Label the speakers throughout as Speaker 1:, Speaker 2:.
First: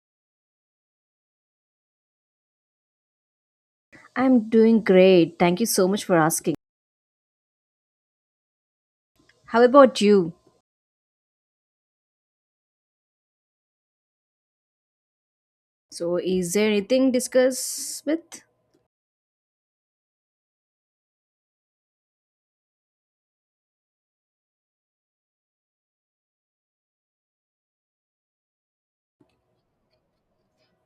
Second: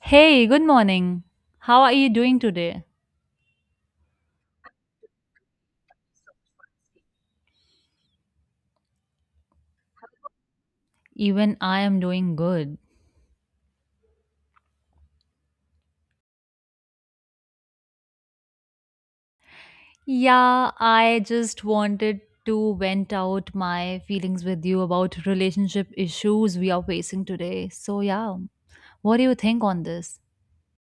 Speaker 1: Hey, good morning. How are you doing today?
Speaker 2: I'm doing great. Thank you so much for asking. How about you?
Speaker 1: Even I am doing good.
Speaker 2: So, is there anything discuss with?
Speaker 1: Yeah, I just wanted to vent out my feelings with you about relationship issues we are facing today. So, yeah, what do you think on this?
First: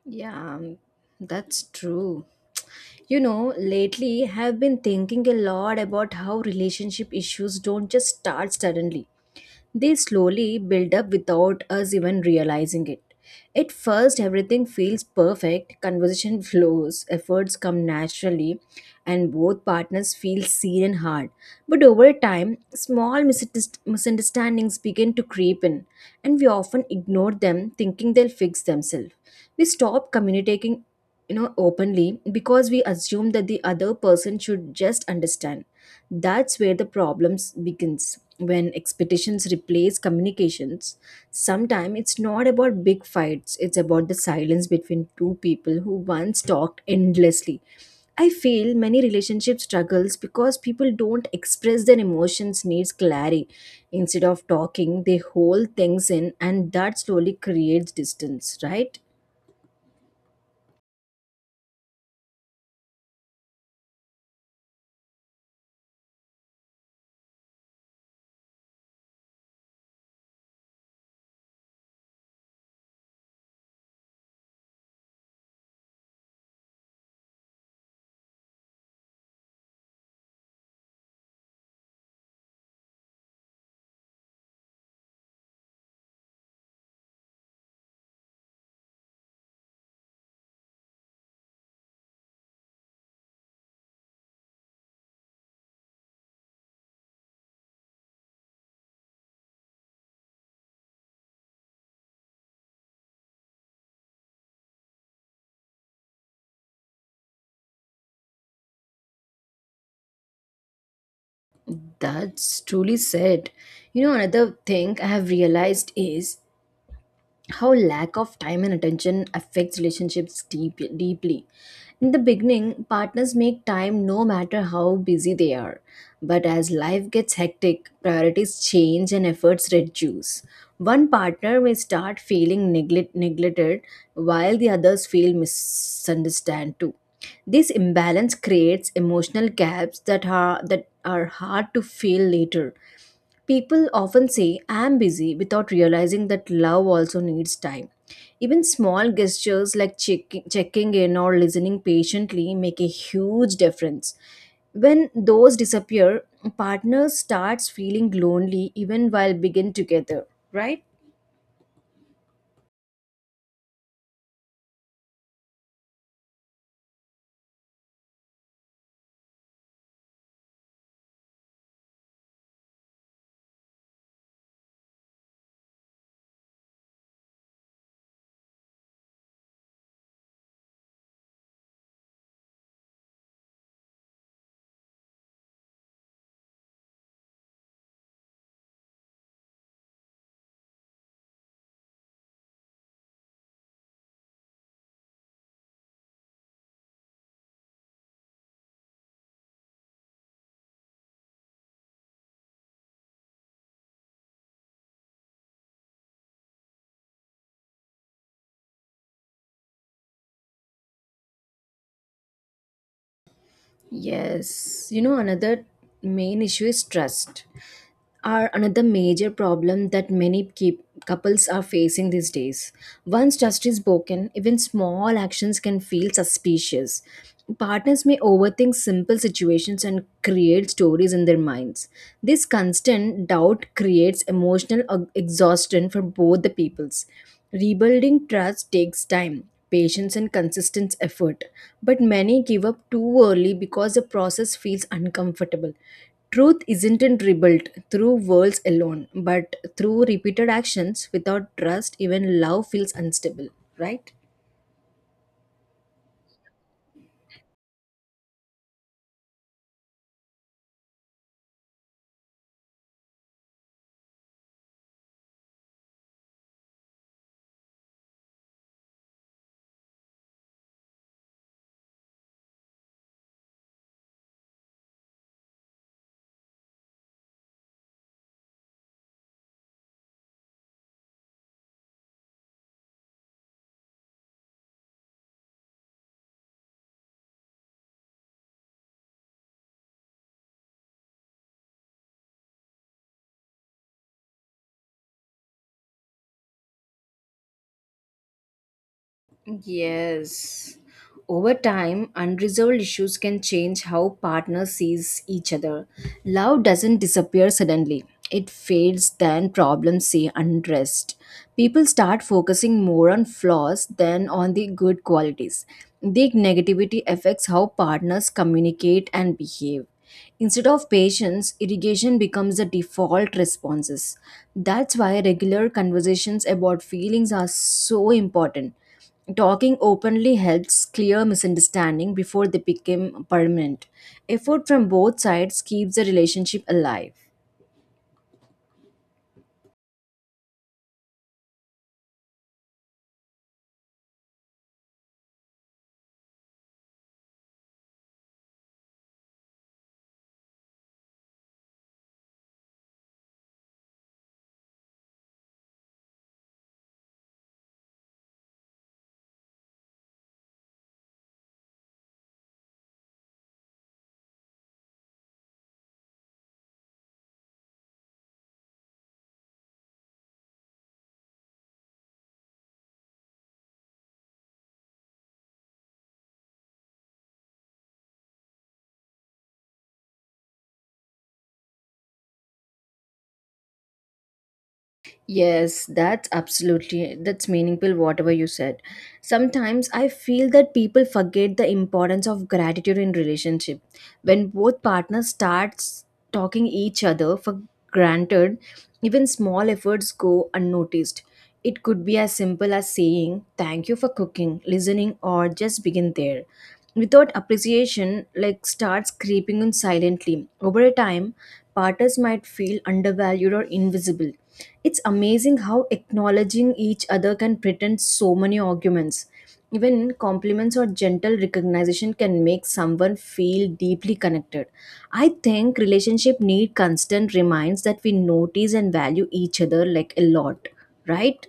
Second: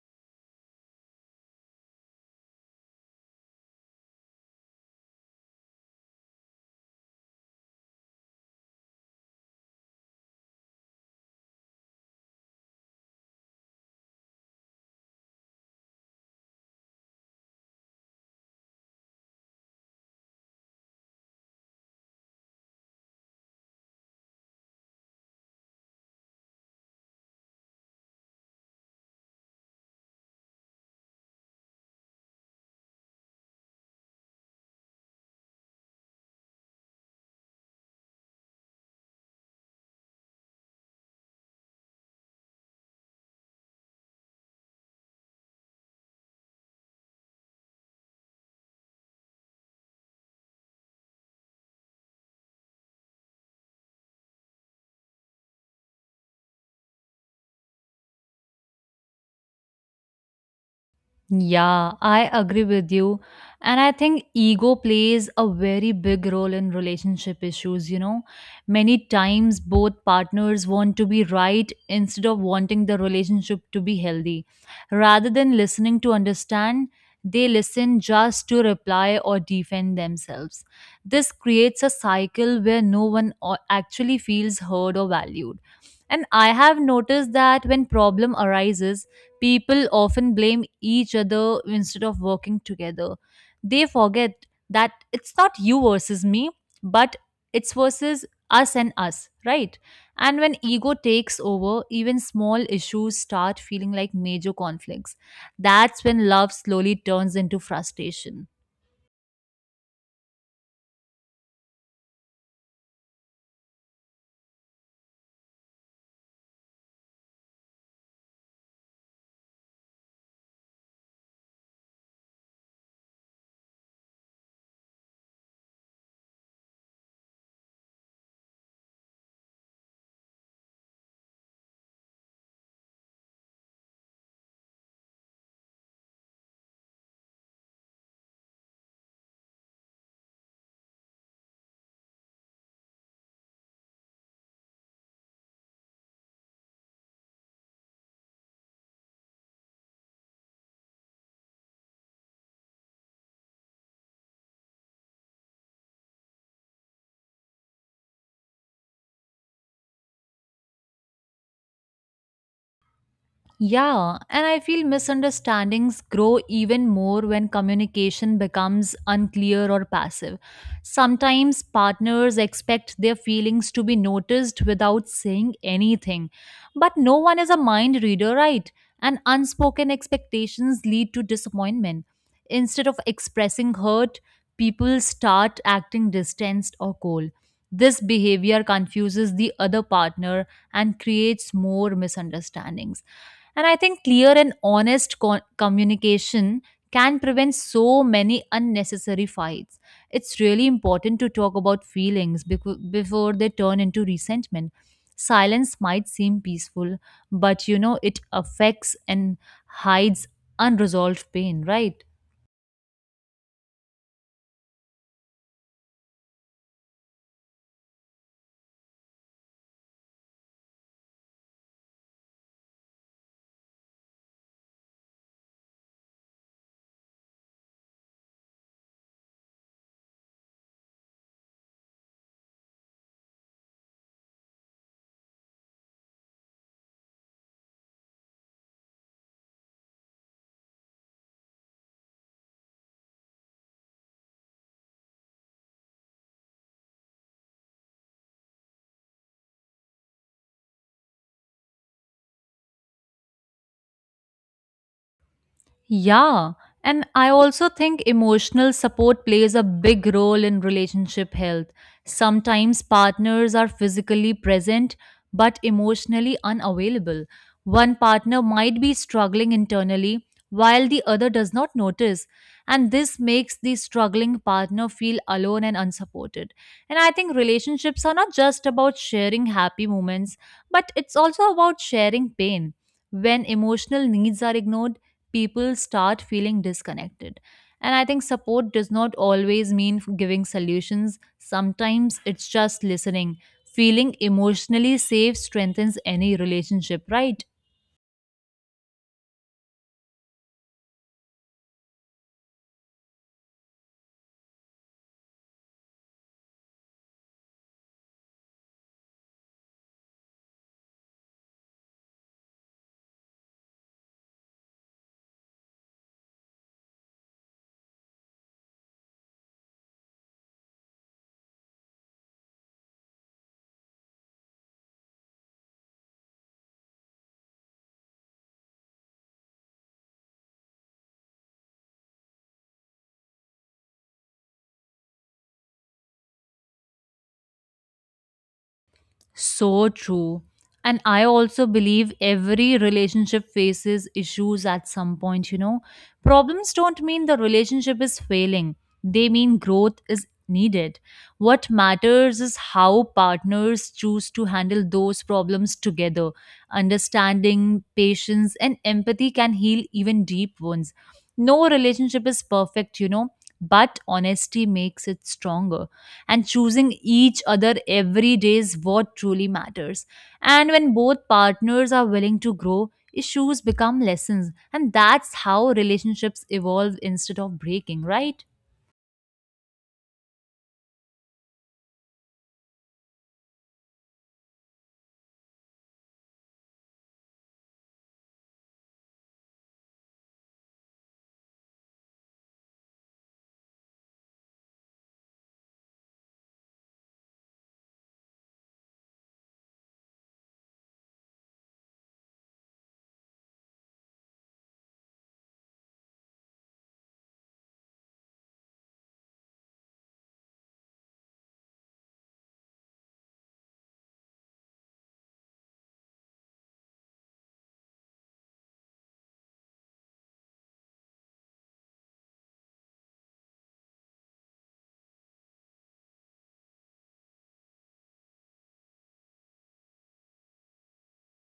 Speaker 2: Yeah, um, that's true. You know, lately I've been thinking a lot about how relationship issues don't just start suddenly. They slowly build up without us even realizing it. At first, everything feels perfect, conversation flows, efforts come naturally, and both partners feel seen and heard. But over time, small misunderstandings begin to creep in, and we often ignore them, thinking they'll fix themselves. We stop communicating openly because we assume that the other person should just understand. That's where the problems begins when expectations replace communications. Sometimes it's not about big fights, it's about the silence between two people who once talked endlessly. I feel many relationship struggles because people don't express their emotions needs clarity. Instead of talking, they hold things in and that slowly creates distance, right?
Speaker 1: Yeah, I agree with you. And I think ego plays a very big role in relationship issues. You know, many times both partners want to be right instead of wanting the relationship to be healthy. Rather than listening to understand, they listen just to reply or defend themselves. This creates a cycle where no one o- actually feels heard or valued. And I have noticed that when problem arises, people often blame each other instead of working together. They forget that it's not you versus me, but it's versus us and us, right? And when ego takes over, even small issues start feeling like major conflicts. That's when love slowly turns into frustration.
Speaker 2: That's truly said. You know, another thing I have realized is how lack of time and attention affects relationships deeply. In the beginning, partners make time no matter how busy they are. But as life gets hectic, priorities change and efforts reduce. One partner may start feeling neglected, while the others feel misunderstood too. This imbalance creates emotional gaps that are hard to fill later. People often say, I am busy, without realizing that love also needs time. Even small gestures like checking in or listening patiently make a huge difference. When those disappear, partners starts feeling lonely even while begin together, right?
Speaker 1: Yeah, and I feel misunderstandings grow even more when communication becomes unclear or passive. Sometimes partners expect their feelings to be noticed without saying anything. But no one is a mind reader, right? And unspoken expectations lead to disappointment. Instead of expressing hurt, people start acting distanced or cold. This behavior confuses the other partner and creates more misunderstandings, and I think clear and honest communication can prevent so many unnecessary fights. It's really important to talk about feelings before they turn into resentment. Silence might seem peaceful, but it affects and hides unresolved pain, right?
Speaker 2: Yes. You know, another main issue is trust. Are another major problem that many keep, couples are facing these days. Once trust is broken, even small actions can feel suspicious. Partners may overthink simple situations and create stories in their minds. This constant doubt creates emotional exhaustion for both the peoples. Rebuilding trust takes time, patience, and consistent effort, but many give up too early because the process feels uncomfortable. Truth isn't rebuilt through words alone, but through repeated actions. Without trust, even love feels unstable, right?
Speaker 1: Yeah. And I also think emotional support plays a big role in relationship health. Sometimes partners are physically present but emotionally unavailable. One partner might be struggling internally while the other does not notice. And this makes the struggling partner feel alone and unsupported. And I think relationships are not just about sharing happy moments, but it's also about sharing pain. When emotional needs are ignored, people start feeling disconnected. And I think support does not always mean giving solutions, sometimes it's just listening. Feeling emotionally safe strengthens any relationship, right?
Speaker 2: Yes. Over time, unresolved issues can change how partners sees each other. Love doesn't disappear suddenly. It fades then problems say unrest. People start focusing more on flaws than on the good qualities. The negativity affects how partners communicate and behave. Instead of patience, irrigation becomes the default responses. That's why regular conversations about feelings are so important. Talking openly helps clear misunderstanding before they become permanent. Effort from both sides keeps the relationship alive.
Speaker 1: So true. And I also believe every relationship faces issues at some point, you know. Problems don't mean the relationship is failing, they mean growth is needed. What matters is how partners choose to handle those problems together. Understanding, patience, and empathy can heal even deep wounds. No relationship is perfect, you know, but honesty makes it stronger and choosing each other every day is what truly matters. And when both partners are willing to grow, issues become lessons, and that's how relationships evolve instead of breaking, right?
Speaker 2: Yes, that's meaningful whatever you said. Sometimes I feel that people forget the importance of gratitude in relationship. When both partners starts talking each other for granted, even small efforts go unnoticed. It could be as simple as saying thank you for cooking, listening, or just begin there. Without appreciation like starts creeping in silently. Over a time, partners might feel undervalued or invisible. It's amazing how acknowledging each other can pretend so many arguments. Even compliments or gentle recognition can make someone feel deeply connected. I think relationship need constant reminds that we notice and value each other like a lot, right?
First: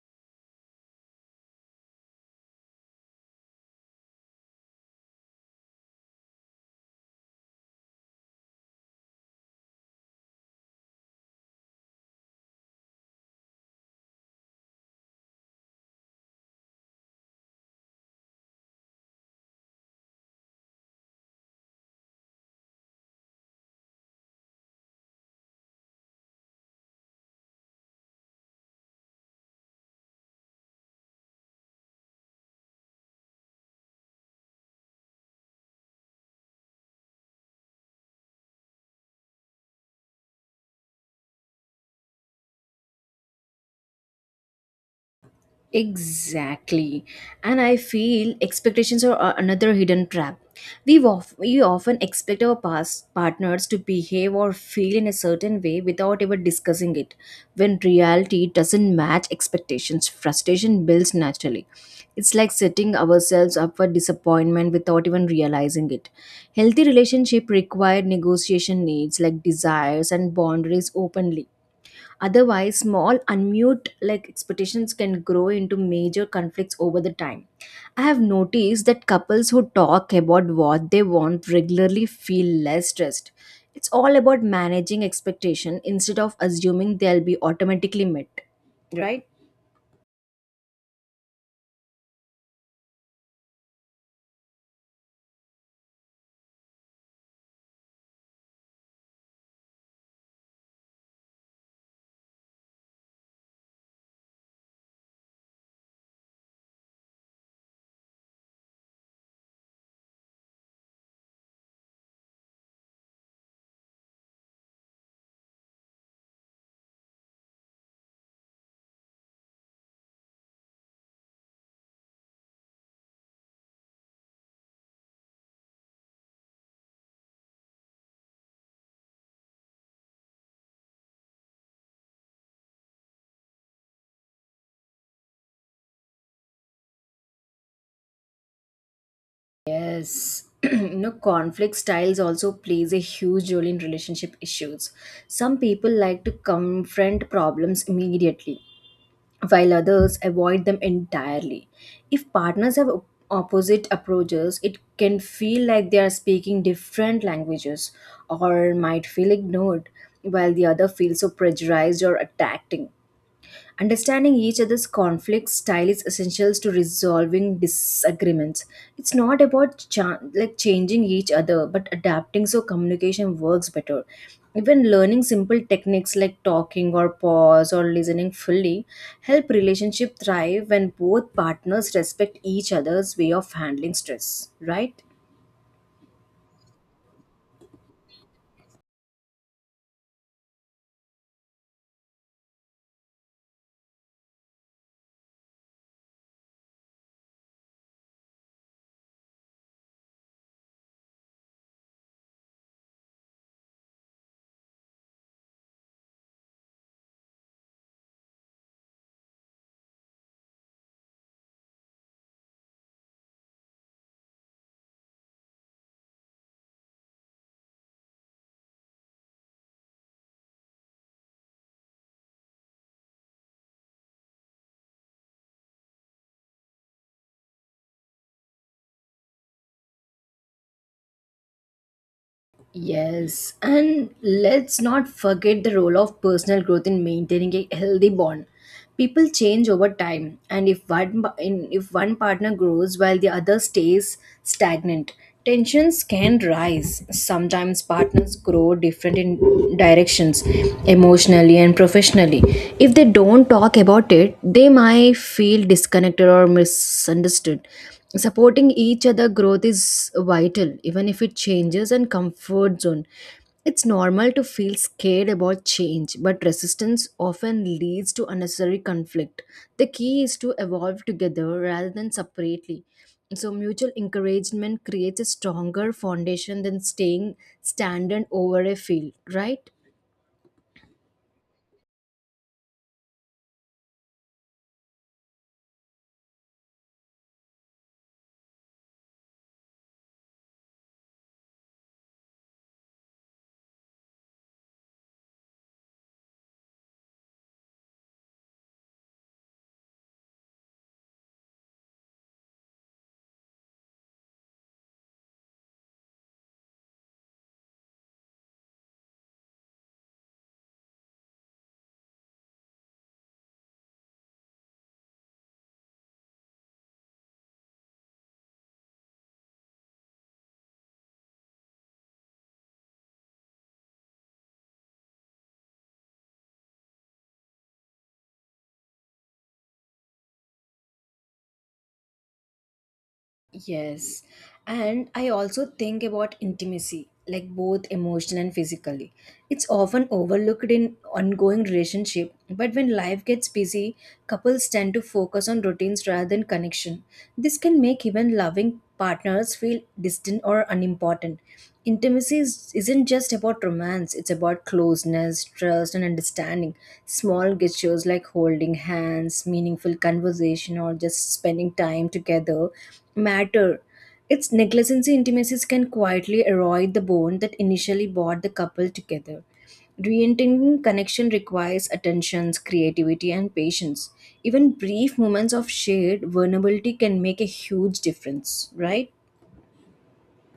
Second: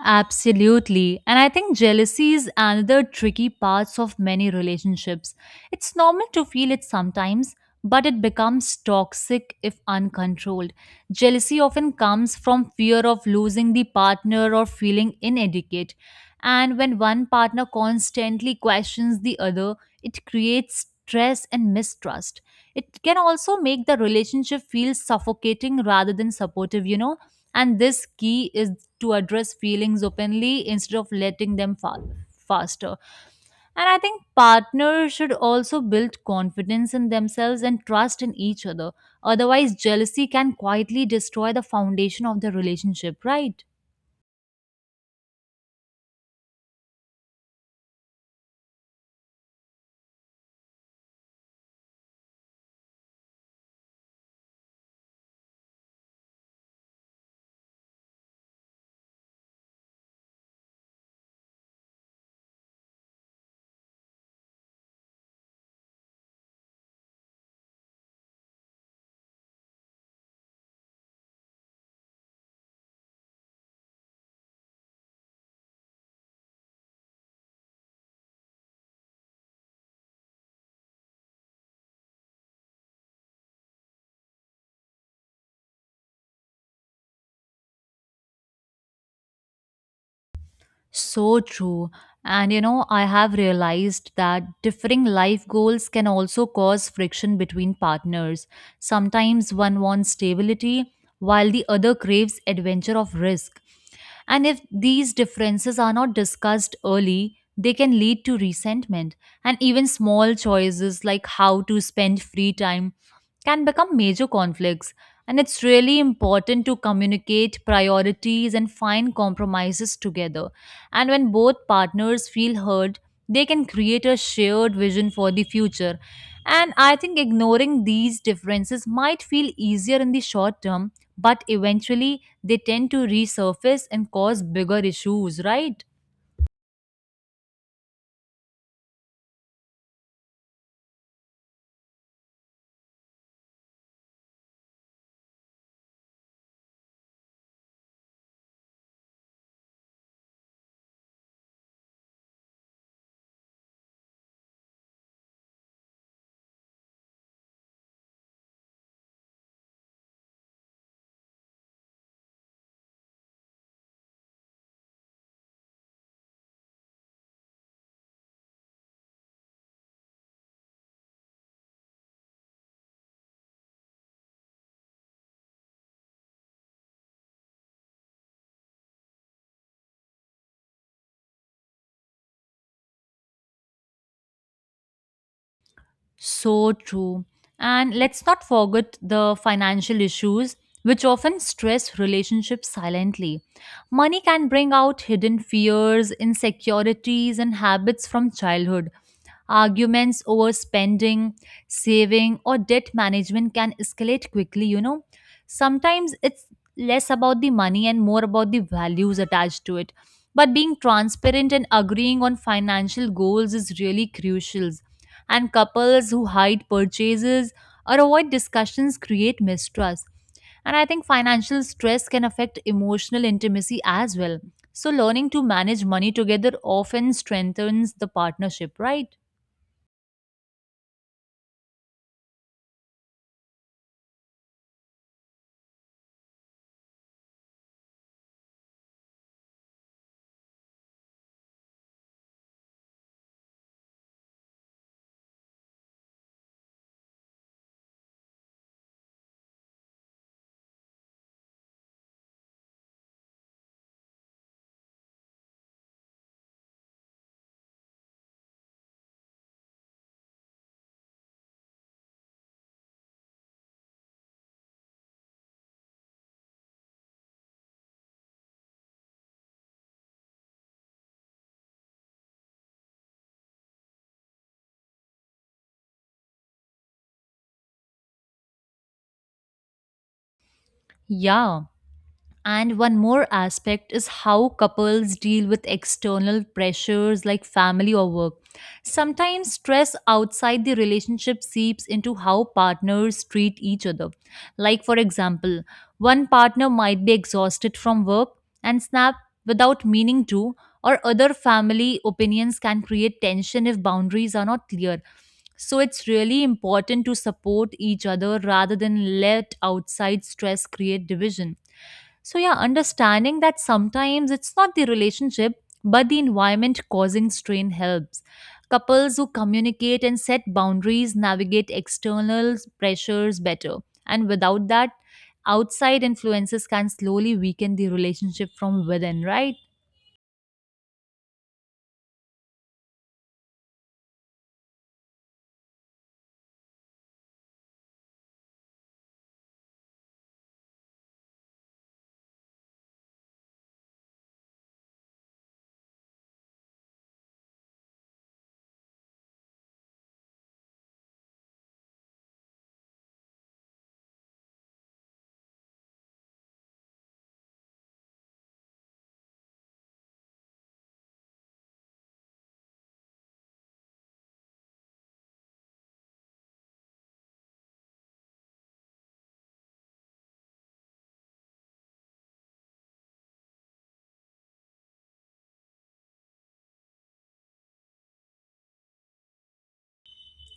Speaker 1: Absolutely. And I think jealousy is another tricky part of many relationships. It's normal to feel it sometimes, but it becomes toxic if uncontrolled. Jealousy often comes from fear of losing the partner or feeling inadequate. And when one partner constantly questions the other, it creates stress and mistrust. It can also make the relationship feel suffocating rather than supportive, you know? And this key is to address feelings openly instead of letting them fall faster. And I think partners should also build confidence in themselves and trust in each other. Otherwise, jealousy can quietly destroy the foundation of the relationship, right?
Speaker 2: Exactly. And I feel expectations are another hidden trap. We often expect our past partners to behave or feel in a certain way without ever discussing it. When reality doesn't match expectations, frustration builds naturally. It's like setting ourselves up for disappointment without even realizing it. Healthy relationship require negotiation needs like desires and boundaries openly. Otherwise, small unmute like expectations can grow into major conflicts over the time. I have noticed that couples who talk about what they want regularly feel less stressed. It's all about managing expectation instead of assuming they'll be automatically met, right?
Speaker 1: So true. And you know, I have realized that differing life goals can also cause friction between partners. Sometimes one wants stability while the other craves adventure of risk. And if these differences are not discussed early, they can lead to resentment. And even small choices like how to spend free time can become major conflicts. And it's really important to communicate priorities and find compromises together. And when both partners feel heard, they can create a shared vision for the future. And I think ignoring these differences might feel easier in the short term, but eventually they tend to resurface and cause bigger issues, right?
Speaker 2: Yes. You know, conflict styles also plays a huge role in relationship issues. Some people like to confront problems immediately while others avoid them entirely. If partners have opposite approaches, it can feel like they are speaking different languages, or might feel ignored, while the other feels so pressurized or attacking. Understanding each other's conflict style is essential to resolving disagreements. It's not about changing each other, but adapting so communication works better. Even learning simple techniques like talking or pause or listening fully help relationship thrive when both partners respect each other's way of handling stress, right?
Speaker 1: So true. And let's not forget the financial issues, which often stress relationships silently. Money can bring out hidden fears, insecurities, and habits from childhood. Arguments over spending, saving, or debt management can escalate quickly, you know. Sometimes it's less about the money and more about the values attached to it. But being transparent and agreeing on financial goals is really crucial. And couples who hide purchases or avoid discussions create mistrust. And I think financial stress can affect emotional intimacy as well. So, learning to manage money together often strengthens the partnership, right?
Speaker 2: Yes, and let's not forget the role of personal growth in maintaining a healthy bond. People change over time, and if one partner grows while the other stays stagnant, tensions can rise. Sometimes partners grow different in directions, emotionally and professionally. If they don't talk about it, they might feel disconnected or misunderstood. Supporting each other growth is vital, even if it changes and comfort zone. It's normal to feel scared about change, but resistance often leads to unnecessary conflict. The key is to evolve together rather than separately. So mutual encouragement creates a stronger foundation than staying standard over a field, right?
Speaker 1: Yeah. And one more aspect is how couples deal with external pressures like family or work. Sometimes stress outside the relationship seeps into how partners treat each other. Like, for example, one partner might be exhausted from work and snap without meaning to, or other family opinions can create tension if boundaries are not clear. So, it's really important to support each other rather than let outside stress create division. So, yeah, understanding that sometimes it's not the relationship, but the environment causing strain helps. Couples who communicate and set boundaries navigate external pressures better. And without that, outside influences can slowly weaken the relationship from within, right?
Speaker 2: Yes. And I also think about intimacy, like both emotional and physically. It's often overlooked in ongoing relationship, but when life gets busy, couples tend to focus on routines rather than connection. This can make even loving partners feel distant or unimportant. Isn't just about romance, it's about closeness, trust, and understanding. Small gestures like holding hands, meaningful conversation, or just spending time together matter. Its negligence intimacies can quietly erode the bond that initially brought the couple together. Reentering connection requires attentions, creativity, and patience. Even brief moments of shared vulnerability can make a huge difference, right?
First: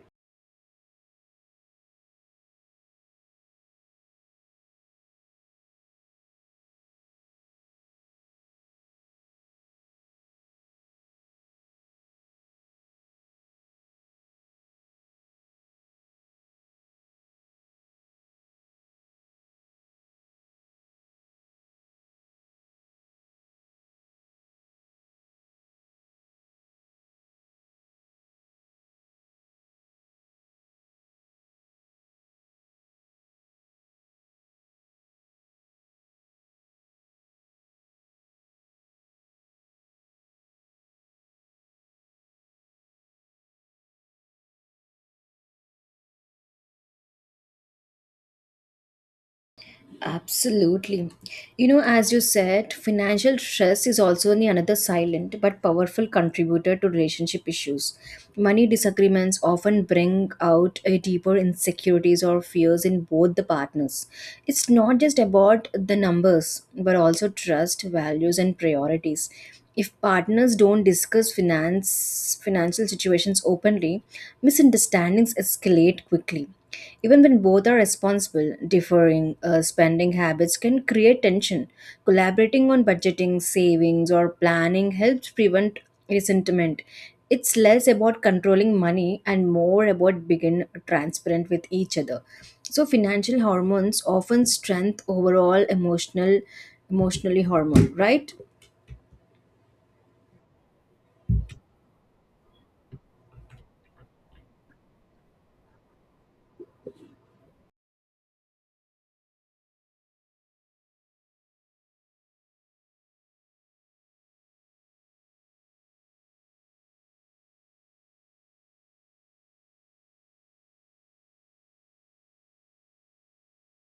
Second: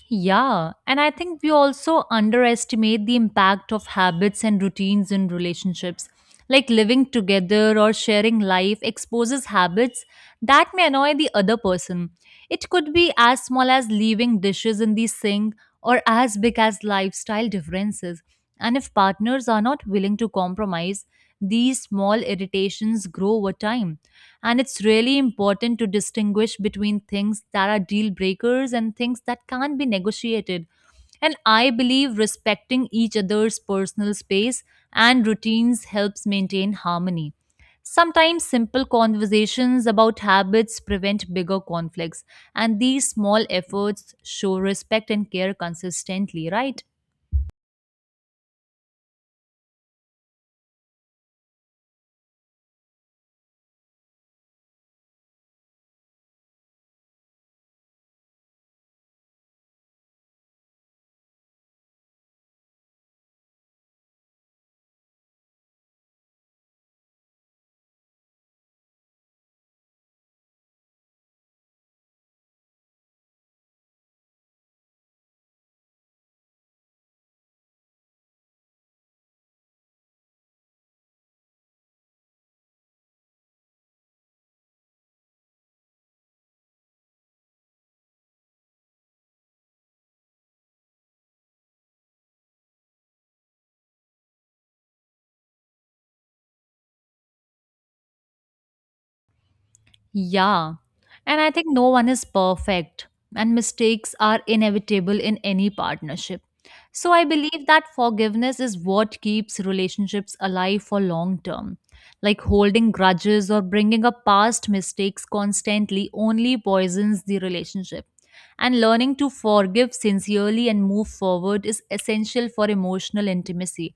Speaker 1: Yeah, and I think we also underestimate the impact of habits and routines in relationships. Like living together or sharing life exposes habits that may annoy the other person. It could be as small as leaving dishes in the sink or as big as lifestyle differences. And if partners are not willing to compromise, these small irritations grow over time. And it's really important to distinguish between things that are deal breakers and things that can't be negotiated. And I believe respecting each other's personal space and routines helps maintain harmony. Sometimes simple conversations about habits prevent bigger conflicts, and these small efforts show respect and care consistently, right?
Speaker 2: Absolutely. You know, as you said, financial stress is also the another silent but powerful contributor to relationship issues. Money disagreements often bring out a deeper insecurities or fears in both the partners. It's not just about the numbers, but also trust, values, and priorities. If partners don't discuss finance financial situations openly, misunderstandings escalate quickly. Even when both are responsible, differing spending habits can create tension. Collaborating on budgeting, savings, or planning helps prevent resentment. It's less about controlling money and more about being transparent with each other. So financial hormones often strengthen overall emotionally hormone, right?
Speaker 1: Yeah. And I think no one is perfect, and mistakes are inevitable in any partnership. So I believe that forgiveness is what keeps relationships alive for long term. Like holding grudges or bringing up past mistakes constantly only poisons the relationship. And learning to forgive sincerely and move forward is essential for emotional intimacy.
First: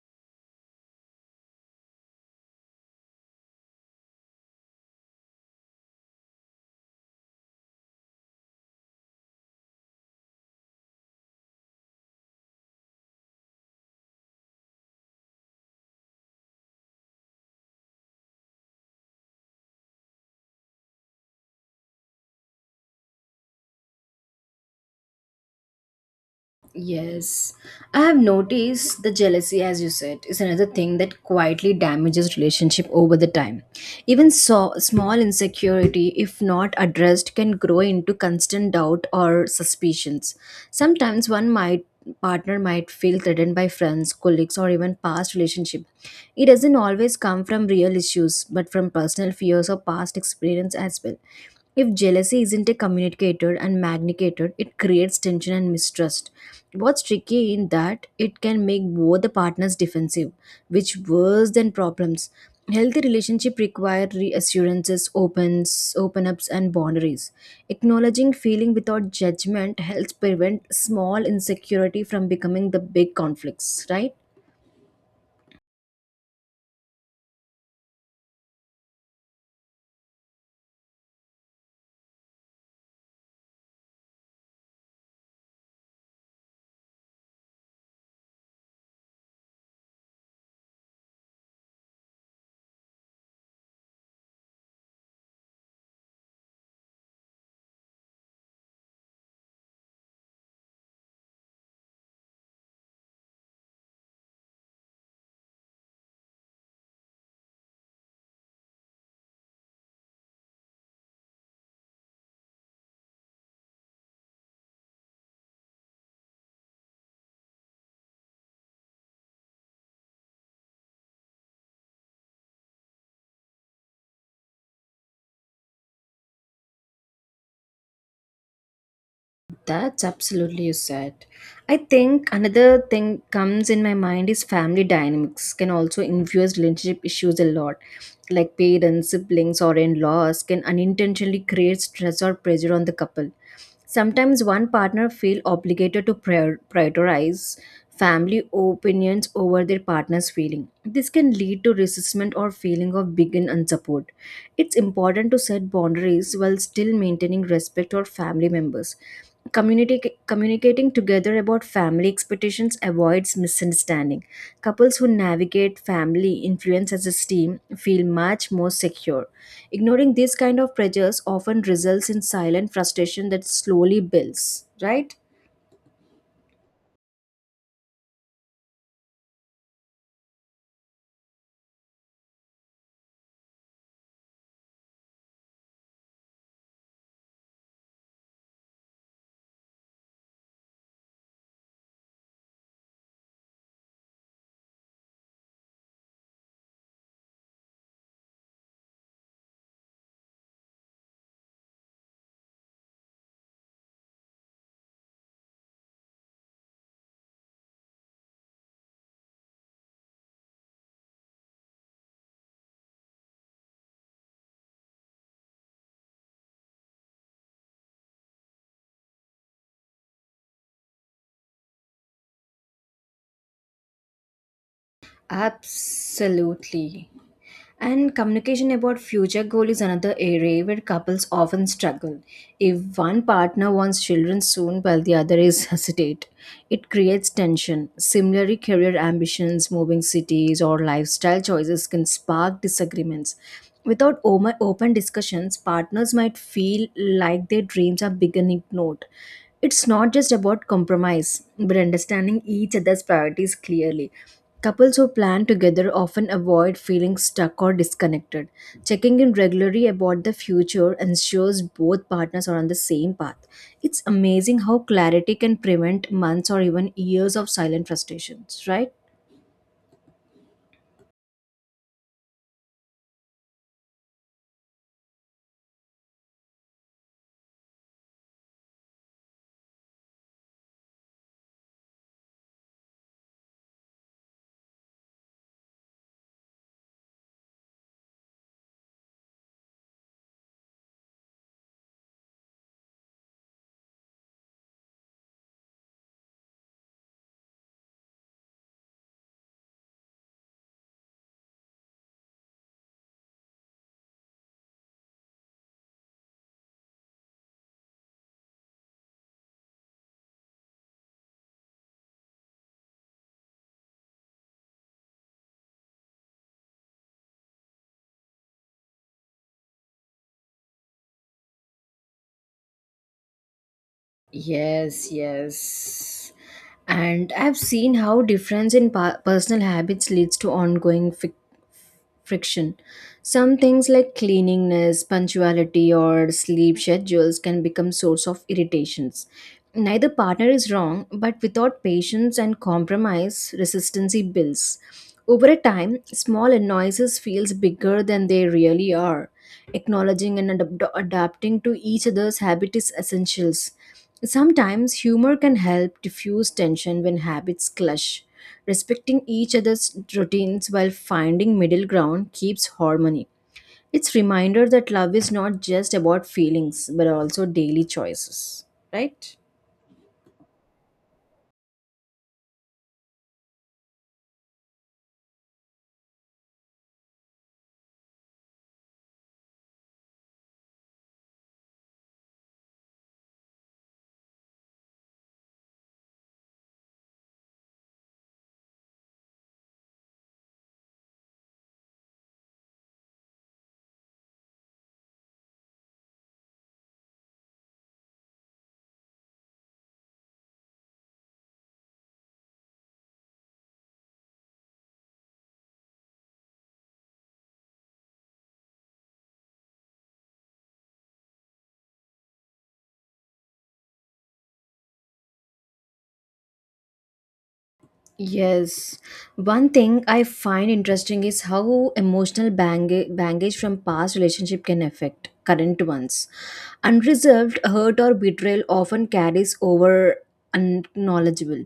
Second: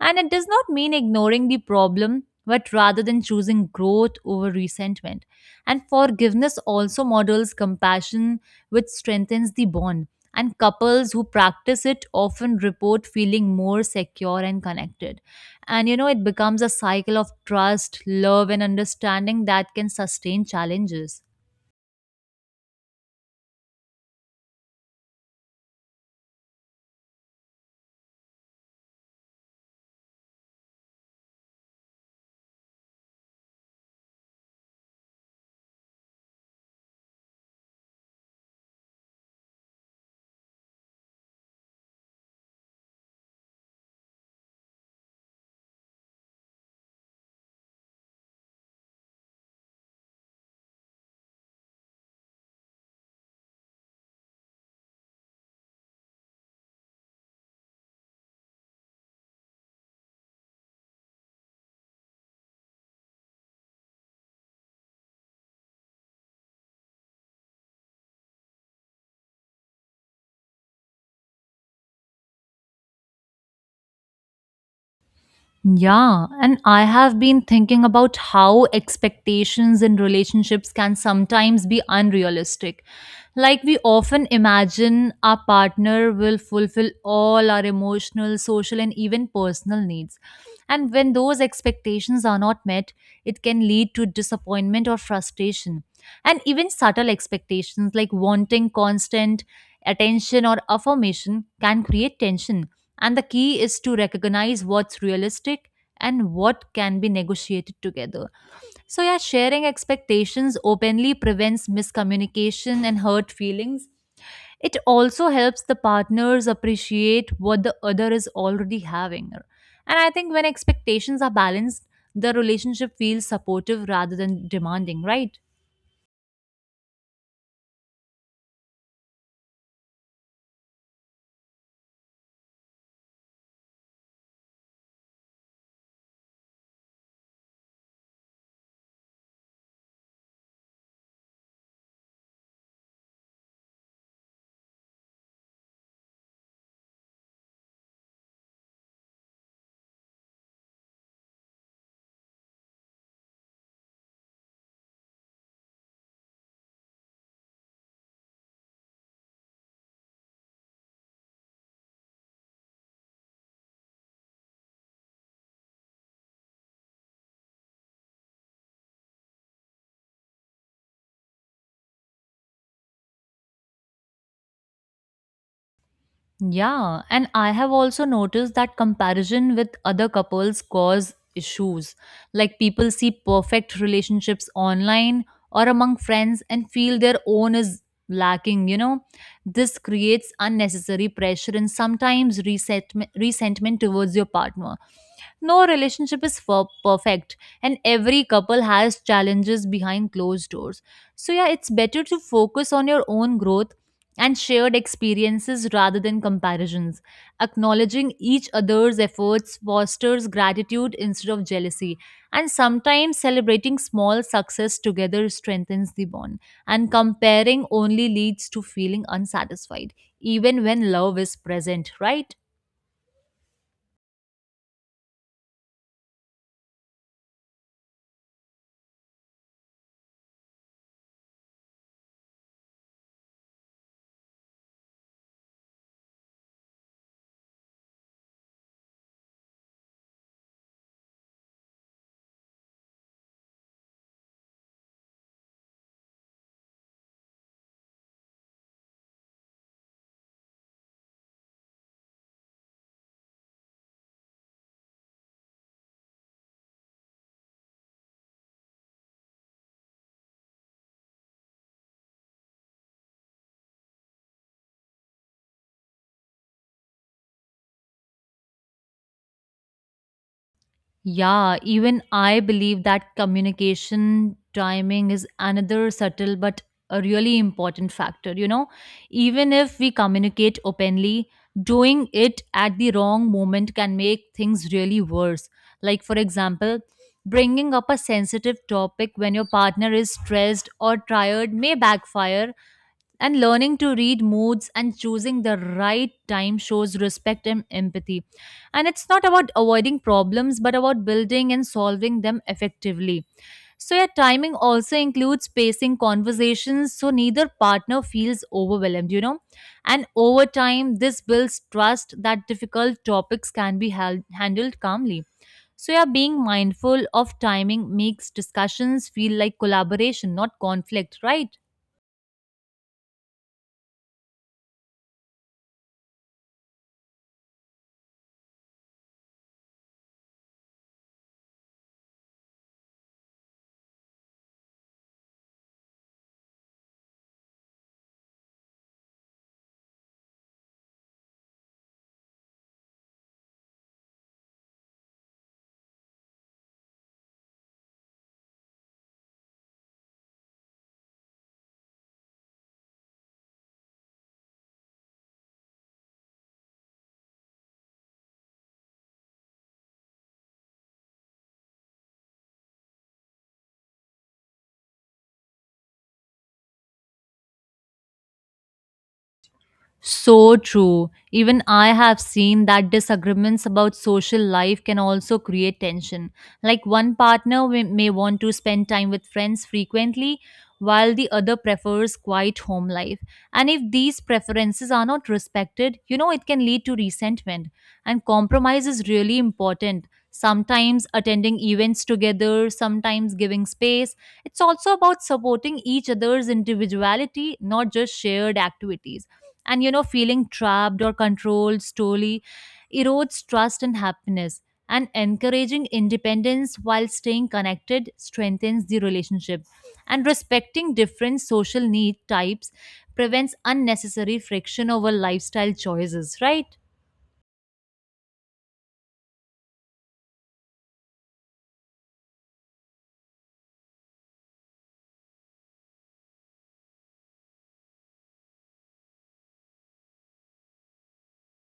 Speaker 1: And it does not mean ignoring the problem, but rather than choosing growth over resentment. And forgiveness also models compassion, which strengthens the bond. And couples who practice it often report feeling more secure and connected. And you know, it becomes a cycle of trust, love, and understanding that can sustain challenges.
Speaker 2: Yes, I have noticed the jealousy, as you said, is another thing that quietly damages relationship over the time. Even so, small insecurity, if not addressed, can grow into constant doubt or suspicions. Sometimes one might partner might feel threatened by friends, colleagues, or even past relationship. It doesn't always come from real issues, but from personal fears or past experience as well. If jealousy isn't communicated and magnified, it creates tension and mistrust. What's tricky in that it can make both the partners defensive, which worse than problems. Healthy relationship require reassurances, opens, open ups, and boundaries. Acknowledging feeling without judgment helps prevent small insecurity from becoming the big conflicts, right?
Speaker 1: Yeah, and I have been thinking about how expectations in relationships can sometimes be unrealistic. Like, we often imagine our partner will fulfill all our emotional, social, and even personal needs. And when those expectations are not met, it can lead to disappointment or frustration. And even subtle expectations like wanting constant attention or affirmation can create tension, and the key is to recognize what's realistic and what can be negotiated together. So, yeah, sharing expectations openly prevents miscommunication and hurt feelings. It also helps the partners appreciate what the other is already having. And I think when expectations are balanced, the relationship feels supportive rather than demanding, right?
Speaker 2: That's absolutely you said. I think another thing comes in my mind is family dynamics can also influence relationship issues a lot. Like parents, siblings, or in laws can unintentionally create stress or pressure on the couple. Sometimes one partner feel obligated to prioritize family opinions over their partner's feeling. This can lead to resentment or feeling of begin unsupport. It's important to set boundaries while still maintaining respect for family members. Communicating together about family expectations avoids misunderstanding. Couples who navigate family influence as a team feel much more secure. Ignoring these kind of pressures often results in silent frustration that slowly builds, right?
Speaker 1: Yeah, and I have also noticed that comparison with other couples cause issues. Like people see perfect relationships online or among friends and feel their own is lacking, you know. This creates unnecessary pressure and sometimes resentment towards your partner. No relationship is for perfect, and every couple has challenges behind closed doors. So, yeah, it's better to focus on your own growth and shared experiences rather than comparisons. Acknowledging each other's efforts fosters gratitude instead of jealousy, and sometimes celebrating small success together strengthens the bond. And comparing only leads to feeling unsatisfied, even when love is present, right?
Speaker 2: Absolutely. And communication about future goal is another area where couples often struggle. If one partner wants children soon while the other is hesitate, it creates tension. Similarly, career ambitions, moving cities, or lifestyle choices can spark disagreements. Without open discussions, partners might feel like their dreams are being ignored. It's not just about compromise, but understanding each other's priorities clearly. Couples who plan together often avoid feeling stuck or disconnected. Checking in regularly about the future ensures both partners are on the same path. It's amazing how clarity can prevent months or even years of silent frustrations, right?
Speaker 1: Yeah, even I believe that communication timing is another subtle but a really important factor. You know, even if we communicate openly, doing it at the wrong moment can make things really worse. Like, for example, bringing up a sensitive topic when your partner is stressed or tired may backfire, and learning to read moods and choosing the right time shows respect and empathy. And it's not about avoiding problems, but about building and solving them effectively. So, yeah, timing also includes pacing conversations so neither partner feels overwhelmed, you know. And over time, this builds trust that difficult topics can be handled calmly. So, yeah, being mindful of timing makes discussions feel like collaboration, not conflict, right?
Speaker 2: Yes. And I've seen how difference in personal habits leads to ongoing friction. Some things like cleanliness, punctuality, or sleep schedules can become source of irritations. Neither partner is wrong, but without patience and compromise, resistance builds. Over a time, small annoyances feels bigger than they really are. Acknowledging and adapting to each other's habit is essentials. Sometimes humor can help diffuse tension when habits clash. Respecting each other's routines while finding middle ground keeps harmony. It's reminder that love is not just about feelings but also daily choices.
Speaker 1: So true. Even I have seen that disagreements about social life can also create tension. Like one partner may want to spend time with friends frequently, while the other prefers quiet home life. And if these preferences are not respected, you know, it can lead to resentment. And compromise is really important. Sometimes attending events together, sometimes giving space. It's also about supporting each other's individuality, not just shared activities. And you know, feeling trapped or controlled slowly erodes trust and happiness. And encouraging independence while staying connected strengthens the relationship. And respecting different social need types prevents unnecessary friction over lifestyle choices, right?
Speaker 2: Yes. One thing I find interesting is how emotional baggage from past relationship can affect current ones. Unresolved hurt or betrayal often carries over unacknowledgeable.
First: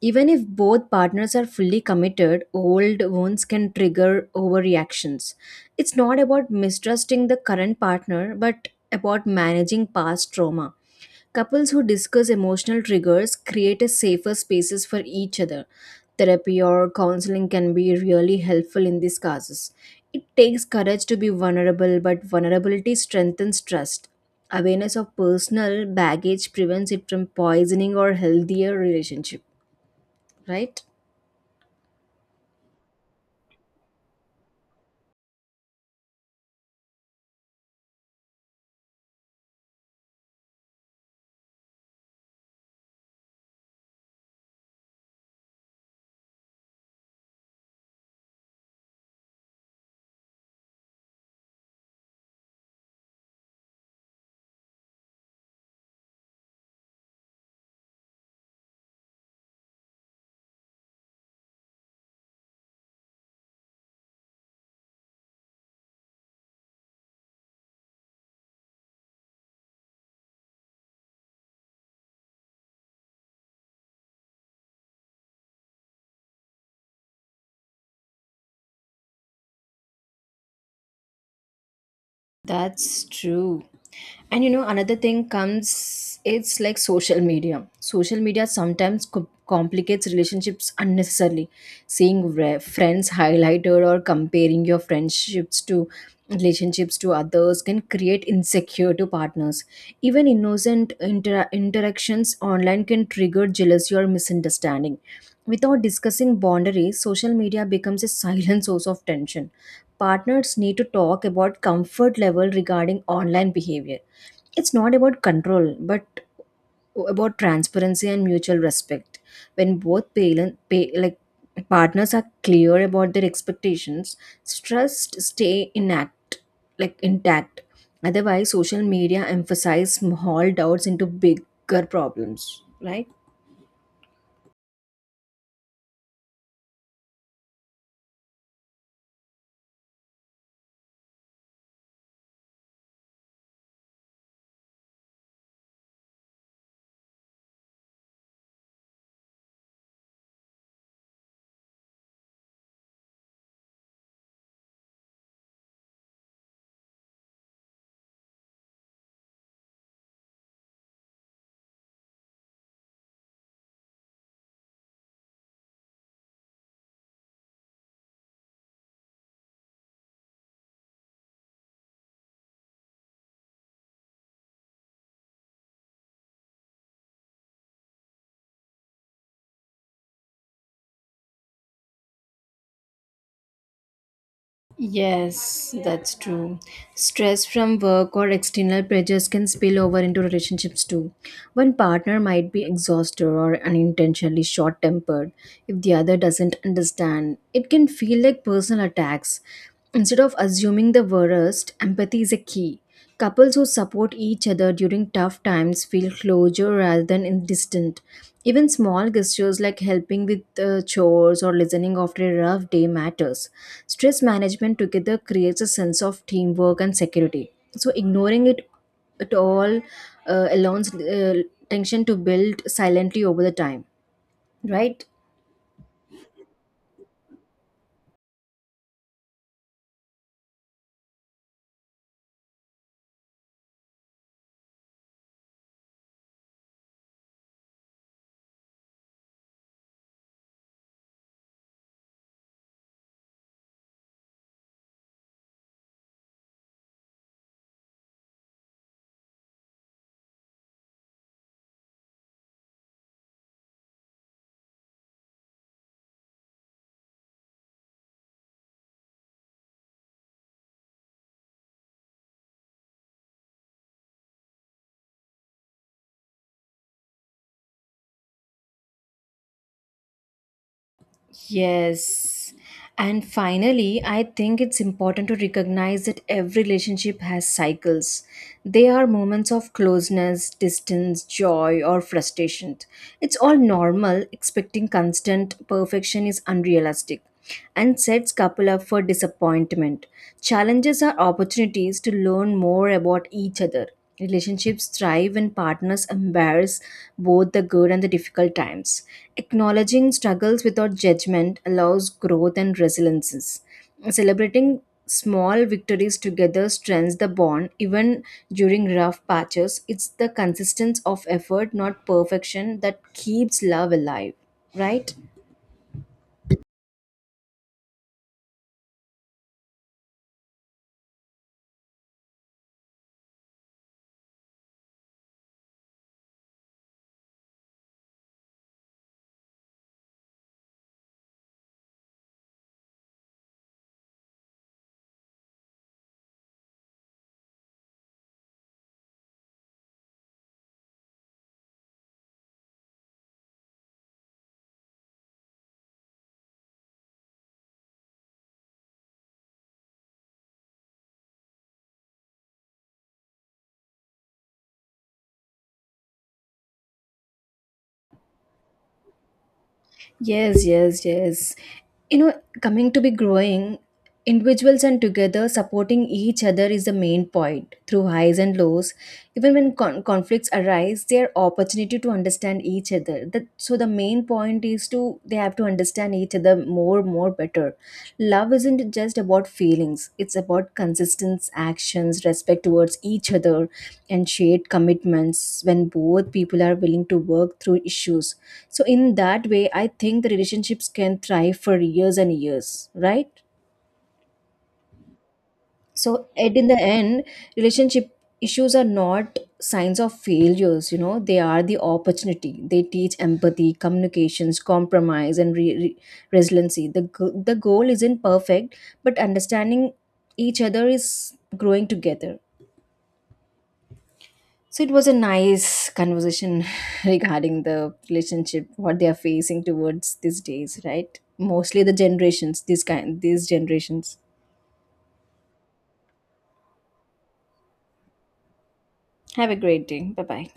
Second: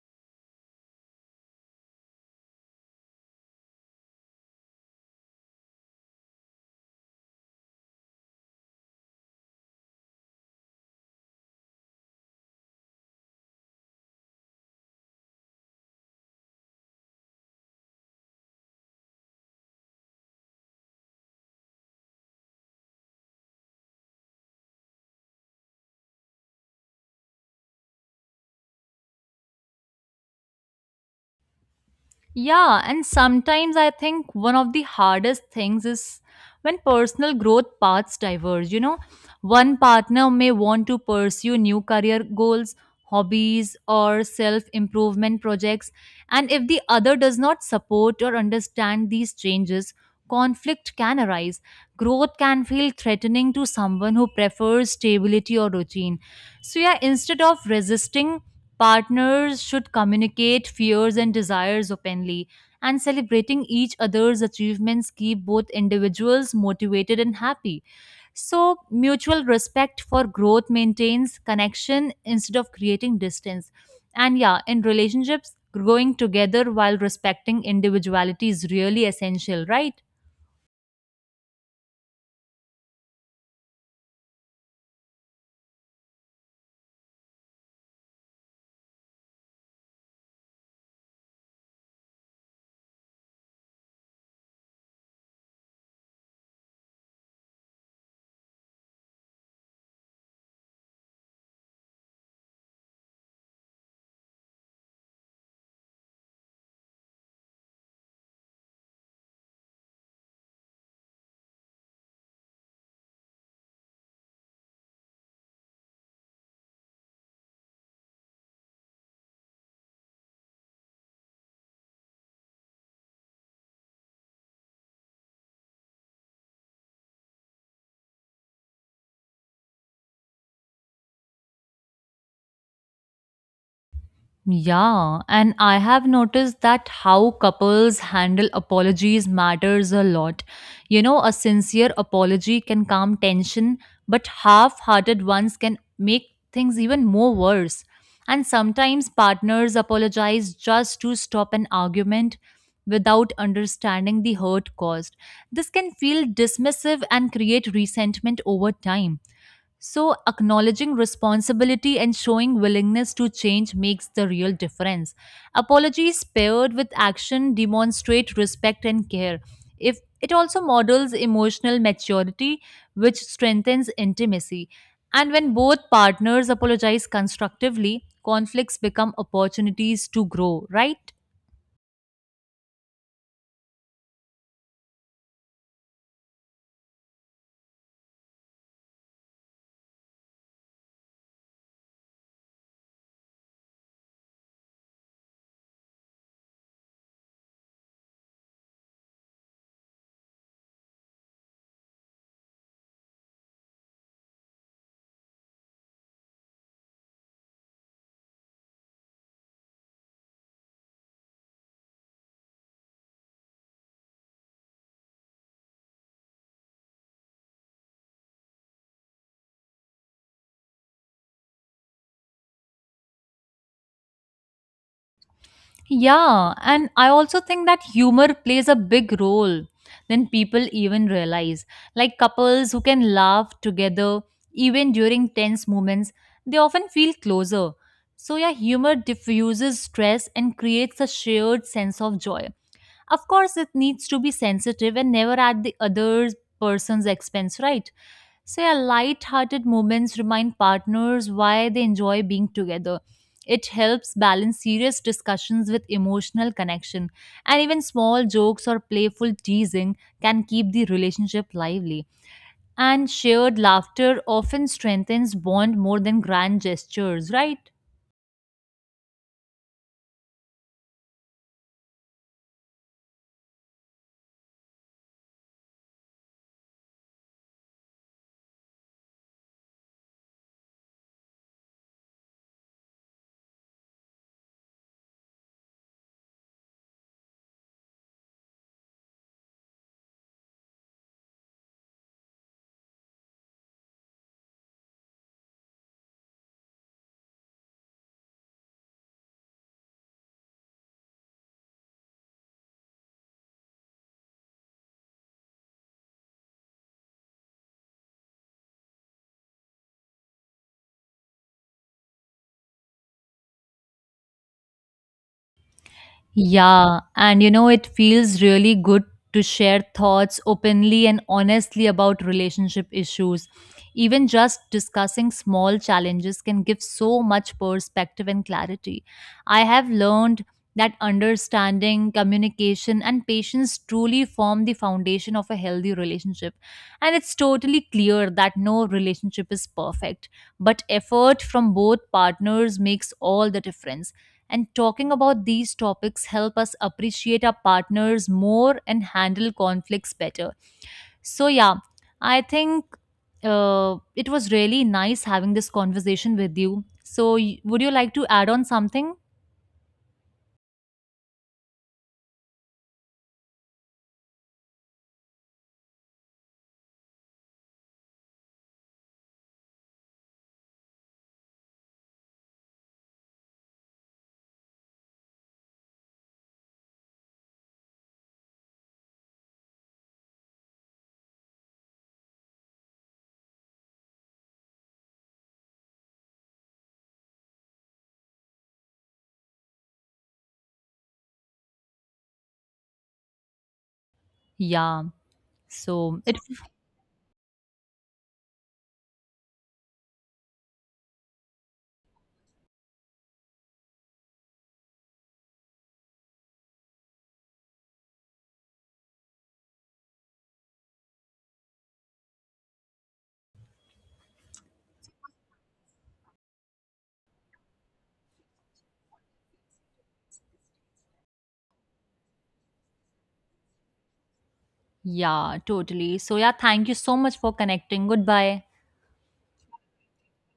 Speaker 2: Even if both partners are fully committed, old wounds can trigger overreactions. It's not about mistrusting the current partner, but about managing past trauma. Couples who discuss emotional triggers create a safer spaces for each other. Therapy or counseling can be really helpful in these cases. It takes courage to be vulnerable, but vulnerability strengthens trust. Awareness of personal baggage prevents it from poisoning or healthier relationship, right?
Speaker 1: Yeah, and sometimes I think one of the hardest things is when personal growth paths diverge. You know, one partner may want to pursue new career goals, hobbies, or self improvement projects, and if the other does not support or understand these changes, conflict can arise. Growth can feel threatening to someone who prefers stability or routine. So, yeah, instead of resisting, partners should communicate fears and desires openly, and celebrating each other's achievements keep both individuals motivated and happy. So, mutual respect for growth maintains connection instead of creating distance. And yeah, in relationships, growing together while respecting individuality is really essential, right?
Speaker 2: That's true. And you know, another thing comes, it's like social media. Social media sometimes complicates relationships unnecessarily. Seeing friends highlighted or comparing your friendships to relationships to others can create insecure to partners. Even innocent interactions online can trigger jealousy or misunderstanding. Without discussing boundaries, social media becomes a silent source of tension. Partners need to talk about comfort level regarding online behavior. It's not about control, but about transparency and mutual respect. When both parent, pay, like partners are clear about their expectations, stress stay inact, like intact. Otherwise, social media emphasize small doubts into bigger problems, right?
Speaker 1: Yeah, and I have noticed that how couples handle apologies matters a lot. You know, a sincere apology can calm tension, but half hearted ones can make things even more worse. And sometimes partners apologize just to stop an argument without understanding the hurt caused. This can feel dismissive and create resentment over time. So, acknowledging responsibility and showing willingness to change makes the real difference. Apologies paired with action demonstrate respect and care. If it also models emotional maturity, which strengthens intimacy. And when both partners apologize constructively, conflicts become opportunities to grow, right?
Speaker 2: Yes, that's true. Stress from work or external pressures can spill over into relationships too. One partner might be exhausted or unintentionally short tempered. If the other doesn't understand, it can feel like personal attacks. Instead of assuming the worst, empathy is a key. Couples who support each other during tough times feel closure rather than in distant. Even small gestures like helping with chores or listening after a rough day matters. Stress management together creates a sense of teamwork and security. So ignoring it at all allows tension to build silently over the time, right?
Speaker 1: Yeah, and I also think that humor plays a big role than people even realize. Like couples who can laugh together even during tense moments, they often feel closer. So, yeah, humor diffuses stress and creates a shared sense of joy. Of course, it needs to be sensitive and never at the other person's expense, right? So, yeah, light-hearted moments remind partners why they enjoy being together. It helps balance serious discussions with emotional connection, and even small jokes or playful teasing can keep the relationship lively. And shared laughter often strengthens bond more than grand gestures, right?
Speaker 2: Yes. And finally, I think it's important to recognize that every relationship has cycles. They are moments of closeness, distance, joy, or frustration. It's all normal. Expecting constant perfection is unrealistic and sets couple up for disappointment. Challenges are opportunities to learn more about each other. Relationships thrive when partners embrace both the good and the difficult times. Acknowledging struggles without judgment allows growth and resiliences. Celebrating small victories together strengthens the bond even during rough patches. It's the consistency of effort, not perfection, that keeps love alive, right?
Speaker 1: Yeah, and you know, it feels really good to share thoughts openly and honestly about relationship issues. Even just discussing small challenges can give so much perspective and clarity. I have learned that understanding, communication, and patience truly form the foundation of a healthy relationship. And it's totally clear that no relationship is perfect, but effort from both partners makes all the difference, and talking about these topics help us appreciate our partners more and handle conflicts better. So yeah, I think it was really nice having this conversation with you. So would you like to add on something?
Speaker 2: Yes. You know, coming to be growing, individuals and together supporting each other is the main point. Through highs and lows, even when conflicts arise, they are opportunity to understand each other. That, so the main point is to they have to understand each other more better. Love isn't just about feelings, it's about consistent actions, respect towards each other, and shared commitments. When both people are willing to work through issues, so in that way I think the relationships can thrive for years and years, right?
Speaker 1: Yeah,
Speaker 2: So
Speaker 1: so it
Speaker 2: at in the end, relationship issues are not signs of failures, you know, they are the opportunity. They teach empathy, communications, compromise, and resiliency. The goal isn't perfect, but understanding each other is growing together. So it was a nice conversation regarding the relationship what they are facing towards these days, right? Mostly the generations these kind these generations.
Speaker 1: yeah totally. So yeah, thank you so much for connecting. Goodbye.
Speaker 2: Have a great day. Bye bye.